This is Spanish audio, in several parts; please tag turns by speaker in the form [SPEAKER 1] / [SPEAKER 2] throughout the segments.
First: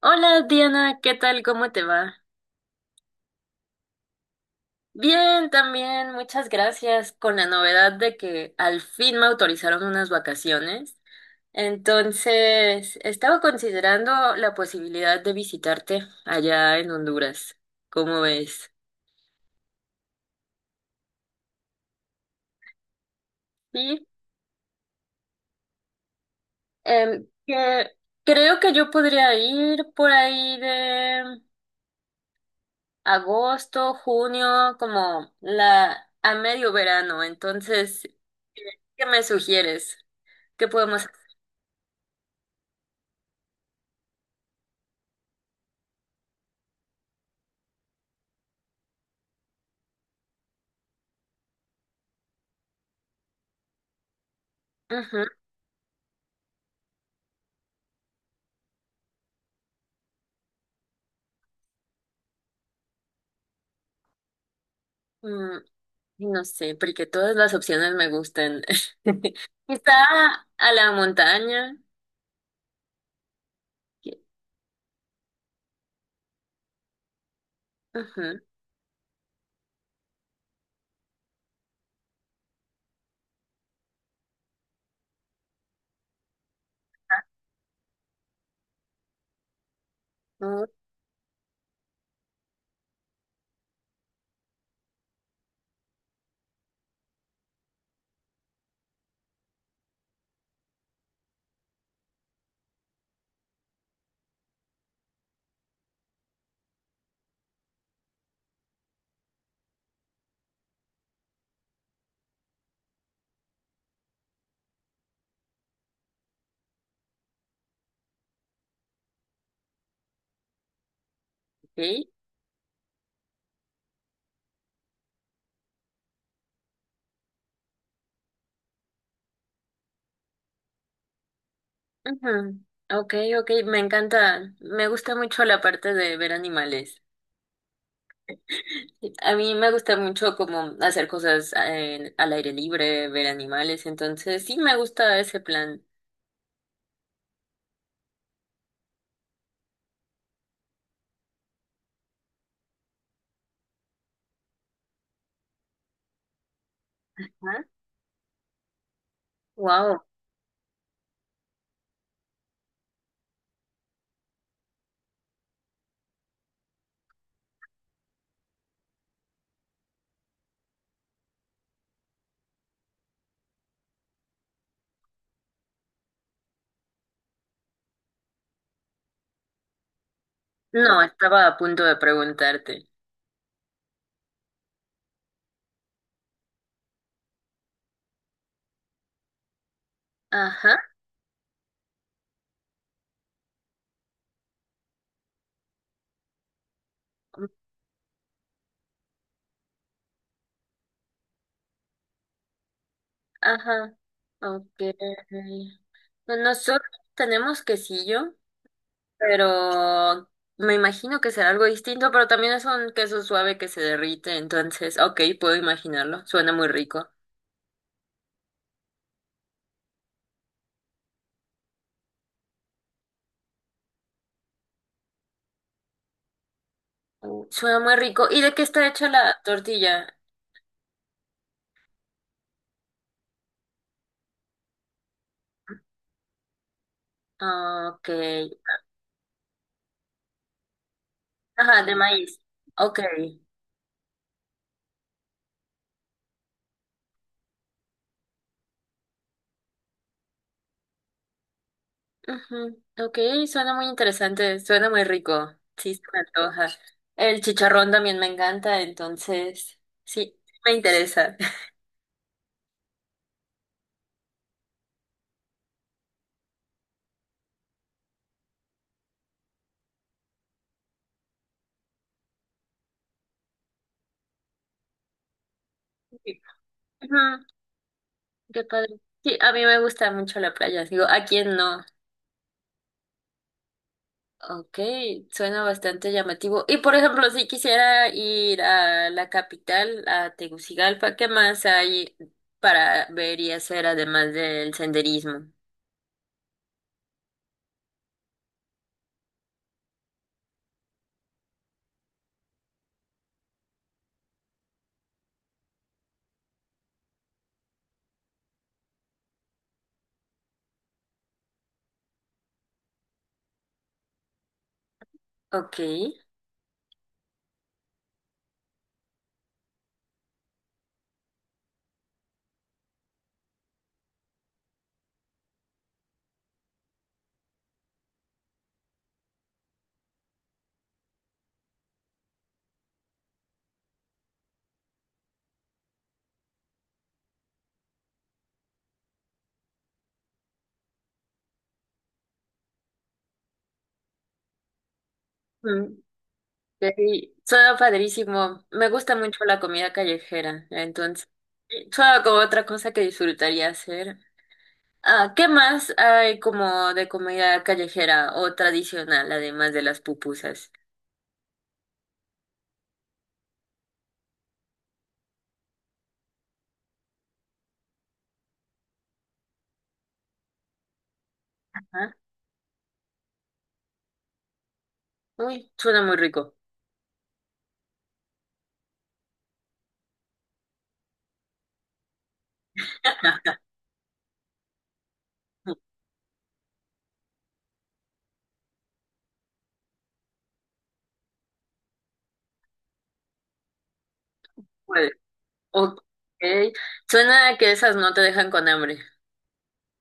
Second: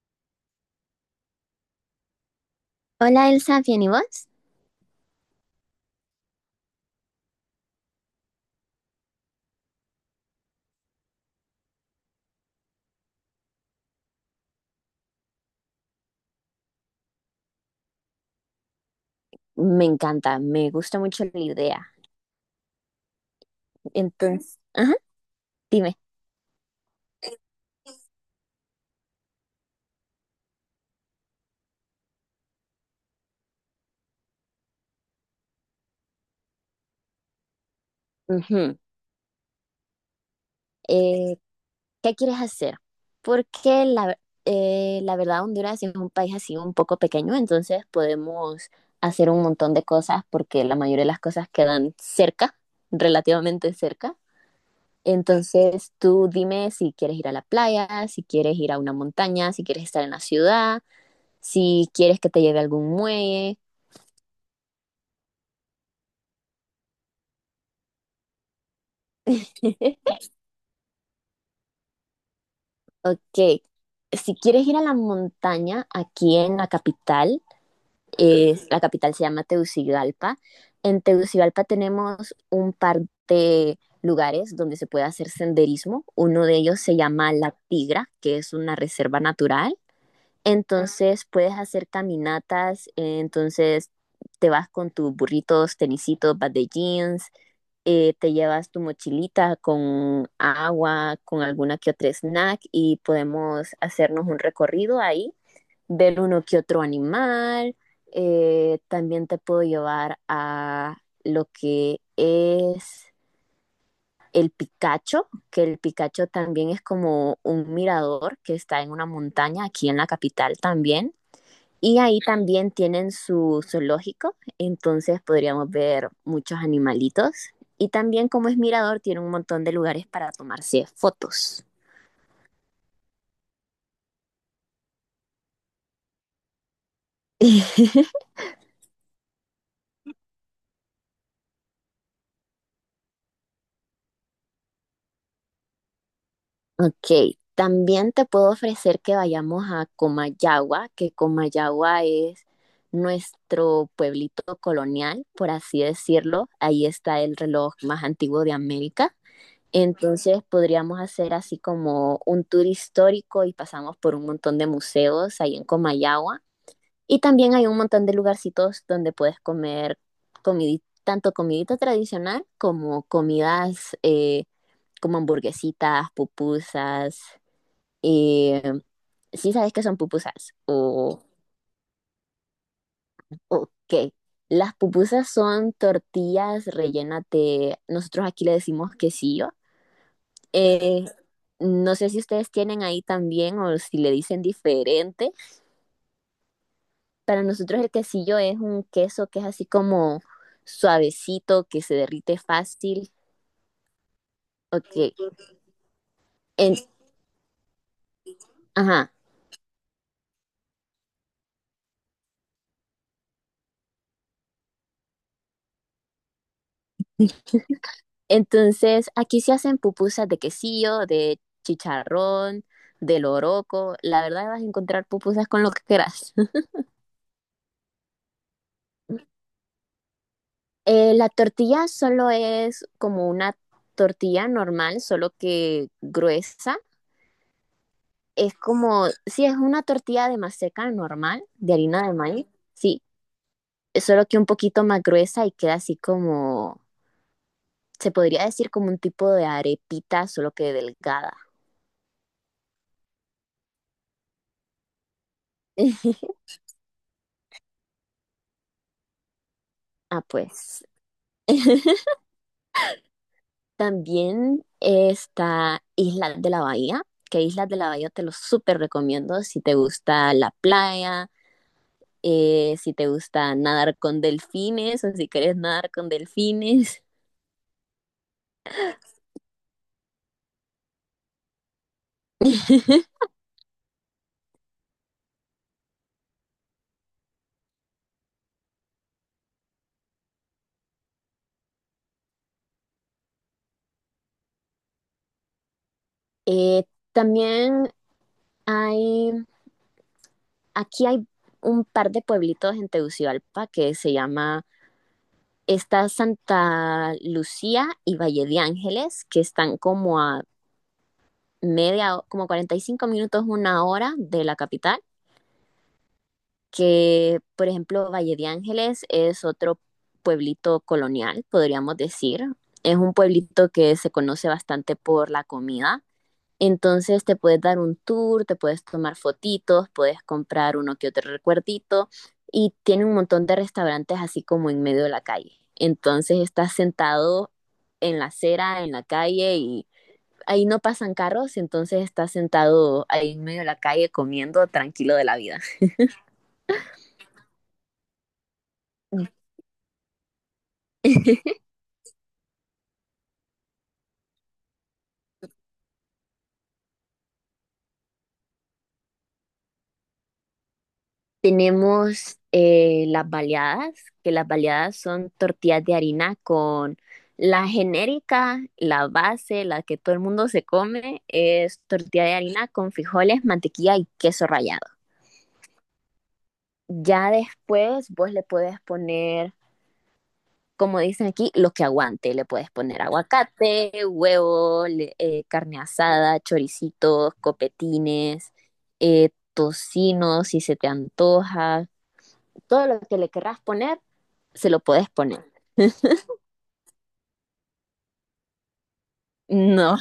[SPEAKER 1] Hola Diana, ¿qué tal? ¿Cómo te va?
[SPEAKER 2] Hola Elsa, ¿bien y vos?
[SPEAKER 1] Bien, también, muchas gracias. Con la novedad de que al fin me autorizaron unas vacaciones. Entonces, estaba considerando la posibilidad de visitarte allá en Honduras. ¿Cómo ves?
[SPEAKER 2] Me encanta, me gusta mucho la idea.
[SPEAKER 1] Sí,
[SPEAKER 2] Entonces, ajá, dime.
[SPEAKER 1] que creo que yo podría ir por ahí de agosto, junio, como la a medio verano. Entonces,
[SPEAKER 2] Ujú,
[SPEAKER 1] ¿qué me sugieres? ¿Qué podemos
[SPEAKER 2] eh, ¿qué quieres hacer? Porque la verdad, Honduras es un país así un poco pequeño. Entonces, podemos hacer un montón de cosas porque la mayoría de las cosas quedan cerca, relativamente cerca.
[SPEAKER 1] ajá,
[SPEAKER 2] Entonces, tú dime si quieres ir a la playa, si quieres ir a una montaña, si quieres estar en la ciudad, si quieres que te lleve a algún muelle.
[SPEAKER 1] mm, no sé, porque todas las opciones me gustan. Quizá a la montaña.
[SPEAKER 2] Ok,
[SPEAKER 1] que-
[SPEAKER 2] si quieres ir a la montaña aquí en la capital,
[SPEAKER 1] Ajá,
[SPEAKER 2] la capital se llama Tegucigalpa. En Tegucigalpa tenemos un par de lugares donde se puede hacer senderismo. Uno de ellos se llama La Tigra, que es una reserva natural. Entonces puedes hacer caminatas. Entonces te vas con tus burritos, tenisitos, vas de jeans. Te llevas tu mochilita con agua, con alguna que otra snack y podemos hacernos un recorrido ahí, ver uno que otro animal. También te puedo llevar a lo que es el Picacho, que el Picacho también es como un mirador que está en una montaña aquí en la capital también. Y
[SPEAKER 1] ok.
[SPEAKER 2] ahí también tienen su zoológico, entonces podríamos ver muchos animalitos. Y también, como es mirador, tiene un montón de lugares para tomarse fotos.
[SPEAKER 1] Ajá, ok, ok, me encanta. Me gusta mucho la parte de ver animales. Sí, a mí me gusta mucho como hacer cosas al aire libre, ver animales, entonces sí me gusta ese plan.
[SPEAKER 2] Ok, también te puedo ofrecer que vayamos a Comayagua, que Comayagua es nuestro pueblito colonial, por así decirlo. Ahí está el reloj más antiguo de América.
[SPEAKER 1] Wow.
[SPEAKER 2] Entonces podríamos hacer así como un tour histórico y pasamos por un montón de museos ahí en Comayagua. Y también hay un montón de lugarcitos donde puedes comer tanto comidita tradicional como comidas, como hamburguesitas, pupusas. Eh, ¿Sí sabes qué son pupusas?
[SPEAKER 1] No, estaba a punto de preguntarte.
[SPEAKER 2] Ok. Las pupusas son tortillas rellenas nosotros aquí le decimos quesillo.
[SPEAKER 1] Ajá.
[SPEAKER 2] Eh, no sé si ustedes tienen ahí también o si le dicen diferente. Para nosotros el quesillo es un queso que es así como suavecito, que se derrite fácil.
[SPEAKER 1] Ajá, ok.
[SPEAKER 2] Ok.
[SPEAKER 1] Pues
[SPEAKER 2] En-
[SPEAKER 1] nosotros tenemos quesillo,
[SPEAKER 2] ajá.
[SPEAKER 1] pero me imagino que será algo distinto, pero también es un queso suave que se derrite, entonces, ok, puedo imaginarlo, suena muy rico.
[SPEAKER 2] Entonces, aquí se hacen pupusas de quesillo, de chicharrón, de loroco. La verdad vas a encontrar pupusas con lo que quieras.
[SPEAKER 1] Mm. Suena muy rico. ¿Y de qué está hecha la tortilla?
[SPEAKER 2] La tortilla solo es como una tortilla normal, solo que gruesa.
[SPEAKER 1] Ah, ok.
[SPEAKER 2] Es como, sí, es una tortilla de maseca normal, de
[SPEAKER 1] Ajá, de
[SPEAKER 2] harina de
[SPEAKER 1] maíz.
[SPEAKER 2] maíz,
[SPEAKER 1] Ok.
[SPEAKER 2] sí, solo que un poquito más gruesa y queda así como, se podría decir, como un tipo de arepita, solo que delgada.
[SPEAKER 1] Ujú, ok, suena muy interesante, suena muy rico. Sí, se me antoja. El chicharrón también me encanta, entonces,
[SPEAKER 2] Ah,
[SPEAKER 1] sí, me
[SPEAKER 2] pues.
[SPEAKER 1] interesa.
[SPEAKER 2] También está Islas de la Bahía, que Islas de la Bahía te lo súper recomiendo si te gusta la playa, si te gusta nadar con delfines o si quieres nadar con delfines.
[SPEAKER 1] Ajá, qué padre. Sí, a mí me gusta mucho la playa. Digo, ¿a quién no? Ok, suena bastante llamativo. Y por ejemplo, si quisiera ir a la capital, a Tegucigalpa, ¿qué más hay para ver y hacer además del senderismo?
[SPEAKER 2] Eh, También Hay, aquí hay un par de pueblitos en Tegucigalpa que se llama, está Santa Lucía y Valle de Ángeles, que están como a como 45 minutos, una hora de la capital,
[SPEAKER 1] Ok.
[SPEAKER 2] que por ejemplo Valle de Ángeles es otro pueblito colonial, podríamos decir. Es un pueblito que se conoce bastante por la comida. Entonces te puedes dar un tour, te puedes tomar fotitos, puedes comprar uno que otro recuerdito y tiene un montón de restaurantes así como en medio de la calle. Entonces estás sentado en la acera, en la calle, y ahí no pasan carros, entonces estás sentado ahí en medio de la calle comiendo tranquilo de la vida.
[SPEAKER 1] Mm, sí, suena padrísimo. Me gusta mucho la comida callejera, entonces. Suena como otra cosa que disfrutaría hacer. Ah, ¿qué más hay como de comida callejera o tradicional, además de las pupusas?
[SPEAKER 2] Tenemos, las baleadas, que las baleadas son tortillas de harina con la genérica, la base, la que todo el mundo se come, es
[SPEAKER 1] Ajá.
[SPEAKER 2] tortilla de harina con frijoles, mantequilla y queso rallado.
[SPEAKER 1] Uy, suena muy rico.
[SPEAKER 2] Ya después vos le puedes poner, como dicen aquí, lo que aguante. Le puedes poner aguacate, huevo, carne asada, choricitos, copetines, tocino, si se te antoja, todo lo que le querrás poner se lo puedes
[SPEAKER 1] Puede.
[SPEAKER 2] poner.
[SPEAKER 1] Ok. Suena a que esas no te dejan con hambre.
[SPEAKER 2] No.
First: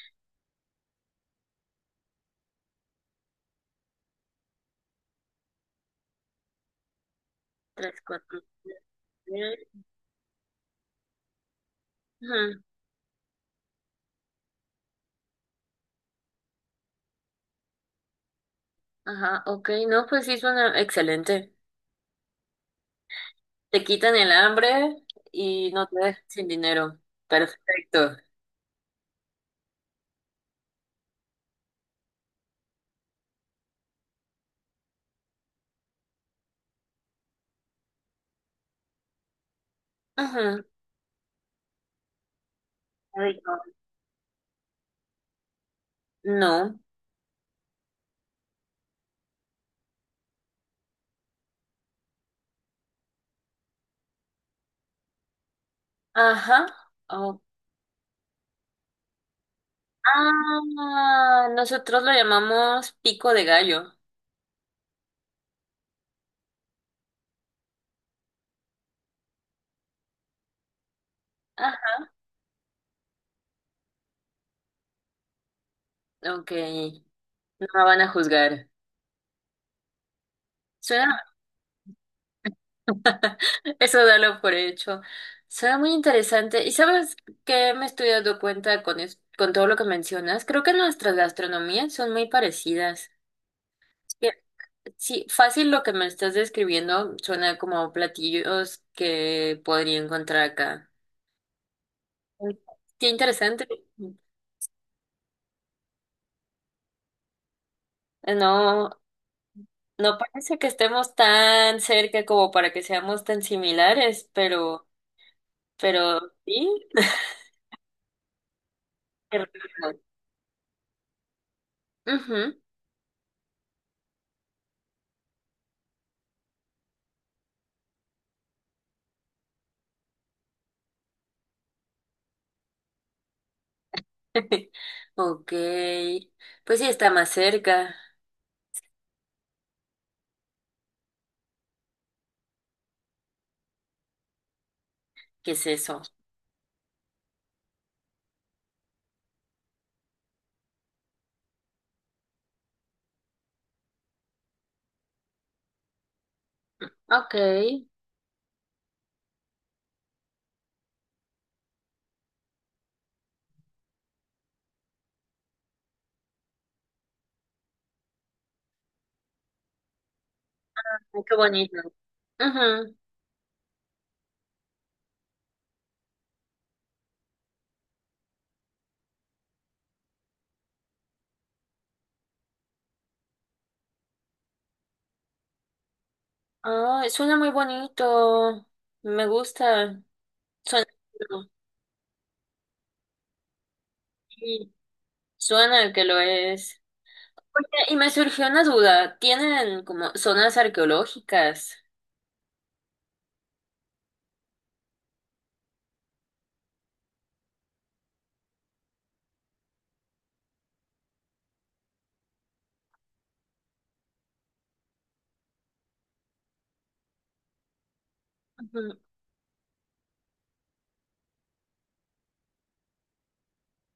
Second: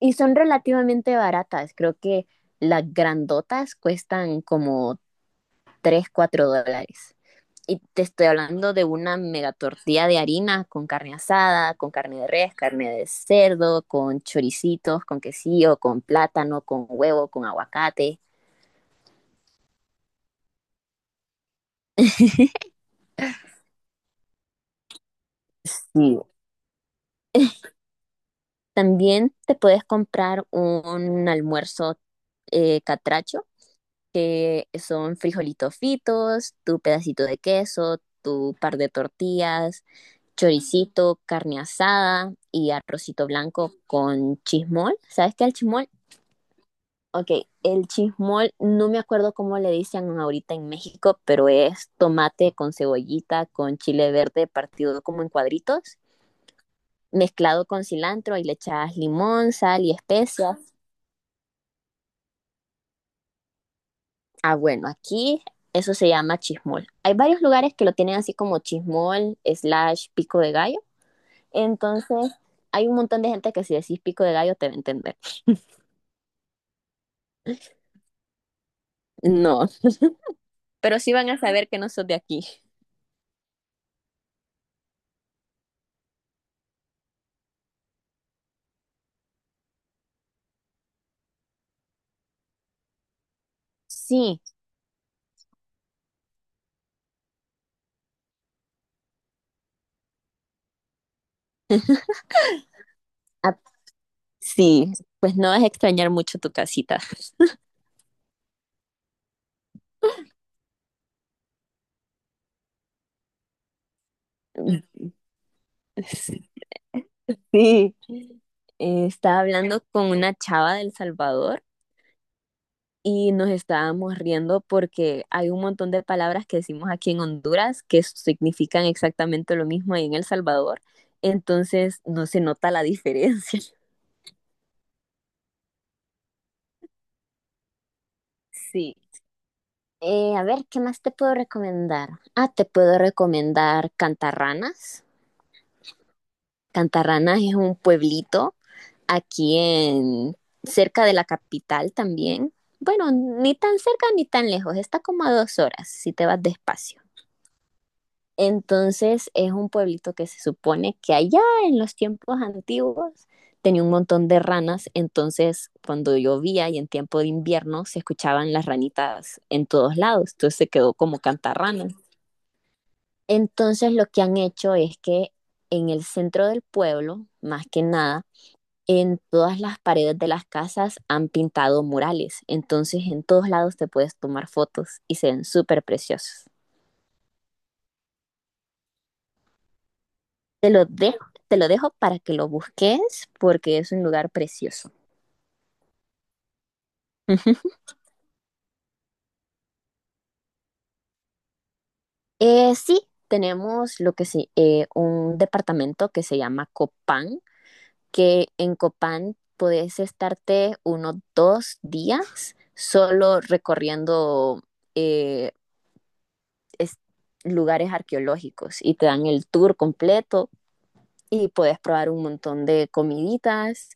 [SPEAKER 2] Y son relativamente baratas. Creo que las grandotas cuestan como 3 4 dólares. Y
[SPEAKER 1] Tres,
[SPEAKER 2] te estoy
[SPEAKER 1] cuatro.
[SPEAKER 2] hablando de una mega
[SPEAKER 1] Siete.
[SPEAKER 2] tortilla de harina con carne asada, con carne de res,
[SPEAKER 1] Ujú.
[SPEAKER 2] carne de cerdo, con choricitos, con quesillo, con plátano, con huevo, con aguacate.
[SPEAKER 1] Ajá, ok. No, pues sí, suena excelente. Te quitan el hambre y no te
[SPEAKER 2] Sí.
[SPEAKER 1] dejan sin dinero. Perfecto.
[SPEAKER 2] También te puedes comprar un almuerzo, catracho, que son frijolitos fritos, tu pedacito de queso, tu par de tortillas,
[SPEAKER 1] Ujú.
[SPEAKER 2] choricito, carne asada y arrocito
[SPEAKER 1] Rico.
[SPEAKER 2] blanco con chismol. ¿Sabes qué es el chismol?
[SPEAKER 1] No. No.
[SPEAKER 2] Ok, el chismol, no me acuerdo cómo le dicen ahorita en México, pero es tomate con cebollita, con chile verde partido como en cuadritos,
[SPEAKER 1] Ajá. Ok.
[SPEAKER 2] mezclado con cilantro y le echas limón, sal y especias.
[SPEAKER 1] Ah, nosotros lo llamamos pico de gallo.
[SPEAKER 2] Ah, bueno, aquí eso se llama chismol. Hay varios lugares que lo tienen así como chismol slash pico de gallo.
[SPEAKER 1] Ah,
[SPEAKER 2] Entonces, hay un montón de gente que si decís pico de gallo te va a entender.
[SPEAKER 1] ok, no me van a juzgar.
[SPEAKER 2] No, pero sí
[SPEAKER 1] Suena,
[SPEAKER 2] van a saber que no sos de aquí.
[SPEAKER 1] eso dalo por hecho. Suena muy interesante. ¿Y sabes qué me estoy dando cuenta con, con todo lo que mencionas? Creo que nuestras gastronomías son muy parecidas. Que,
[SPEAKER 2] Sí,
[SPEAKER 1] sí, fácil lo que me estás describiendo suena como platillos que podría encontrar acá. Qué
[SPEAKER 2] ah,
[SPEAKER 1] interesante.
[SPEAKER 2] sí, pues no vas a extrañar mucho tu casita.
[SPEAKER 1] No, no parece que estemos tan cerca como para que seamos tan similares, pero sí.
[SPEAKER 2] Sí,
[SPEAKER 1] Qué
[SPEAKER 2] estaba hablando
[SPEAKER 1] raro.
[SPEAKER 2] con una chava del Salvador
[SPEAKER 1] Ujú.
[SPEAKER 2] y nos estábamos riendo porque hay un montón de palabras que decimos aquí en Honduras que significan exactamente lo mismo ahí en El Salvador, entonces no se nota la diferencia.
[SPEAKER 1] Ok. Pues sí está más cerca.
[SPEAKER 2] Sí. A ver, ¿qué más te puedo recomendar? Ah, te puedo recomendar Cantarranas.
[SPEAKER 1] ¿Qué es eso?
[SPEAKER 2] Cantarranas es un pueblito aquí, en cerca de la capital también. Bueno, ni tan cerca ni tan lejos, está como a 2 horas si te vas despacio.
[SPEAKER 1] Ok. Ay,
[SPEAKER 2] Entonces es un pueblito que se supone que allá en los tiempos antiguos tenía un montón de ranas, entonces cuando llovía y en tiempo de invierno se escuchaban las ranitas en todos lados, entonces se quedó como
[SPEAKER 1] qué bonito.
[SPEAKER 2] Cantarranas.
[SPEAKER 1] Ujú.
[SPEAKER 2] Entonces lo que han hecho es que en el centro del pueblo, más que nada, en todas las paredes de las casas han pintado murales, entonces en todos lados te puedes tomar fotos y se ven súper preciosos.
[SPEAKER 1] Ah, suena muy bonito. Me gusta. Suena,
[SPEAKER 2] Te lo dejo para que lo busques porque es un lugar
[SPEAKER 1] sí,
[SPEAKER 2] precioso.
[SPEAKER 1] suena que lo es. Oye, y me surgió una duda. ¿Tienen como zonas arqueológicas?
[SPEAKER 2] Sí, tenemos lo que sí, un departamento que se llama Copán, que en Copán puedes estarte unos 2 días solo recorriendo, eh, es- lugares arqueológicos y
[SPEAKER 1] Ujú.
[SPEAKER 2] te dan el tour completo y puedes probar un montón de comiditas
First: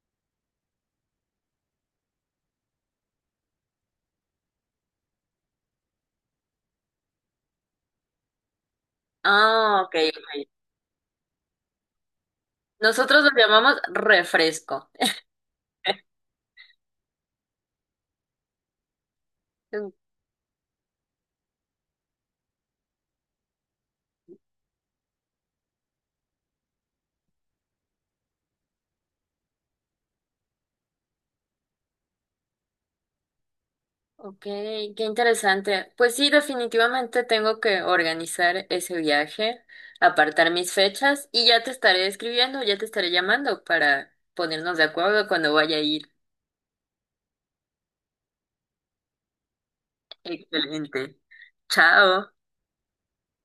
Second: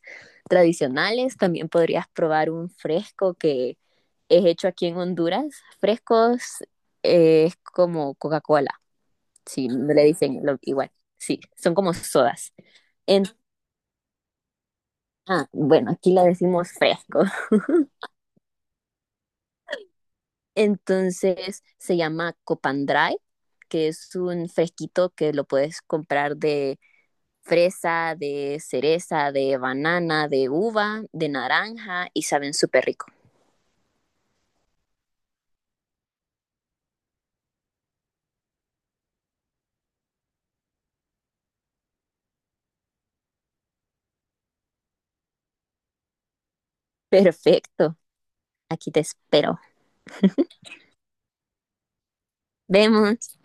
[SPEAKER 2] tradicionales. También podrías probar un fresco que es hecho aquí en Honduras. Frescos, es como Coca-Cola, sí
[SPEAKER 1] Ah,
[SPEAKER 2] no
[SPEAKER 1] ok,
[SPEAKER 2] le dicen
[SPEAKER 1] ok.
[SPEAKER 2] igual. Sí, son como sodas.
[SPEAKER 1] Nosotros
[SPEAKER 2] En-
[SPEAKER 1] lo llamamos refresco.
[SPEAKER 2] ah, bueno, aquí la decimos fresco.
[SPEAKER 1] Mm,
[SPEAKER 2] Entonces se llama Copandray, que es un fresquito que lo puedes comprar de fresa, de cereza, de banana, de uva, de naranja y saben súper rico.
[SPEAKER 1] ok, qué interesante. Pues sí, definitivamente tengo que organizar ese viaje, apartar mis fechas y ya te estaré escribiendo, ya te estaré llamando para ponernos de acuerdo cuando vaya a ir.
[SPEAKER 2] Perfecto, aquí te espero.
[SPEAKER 1] Excelente. Chao.
[SPEAKER 2] Vemos.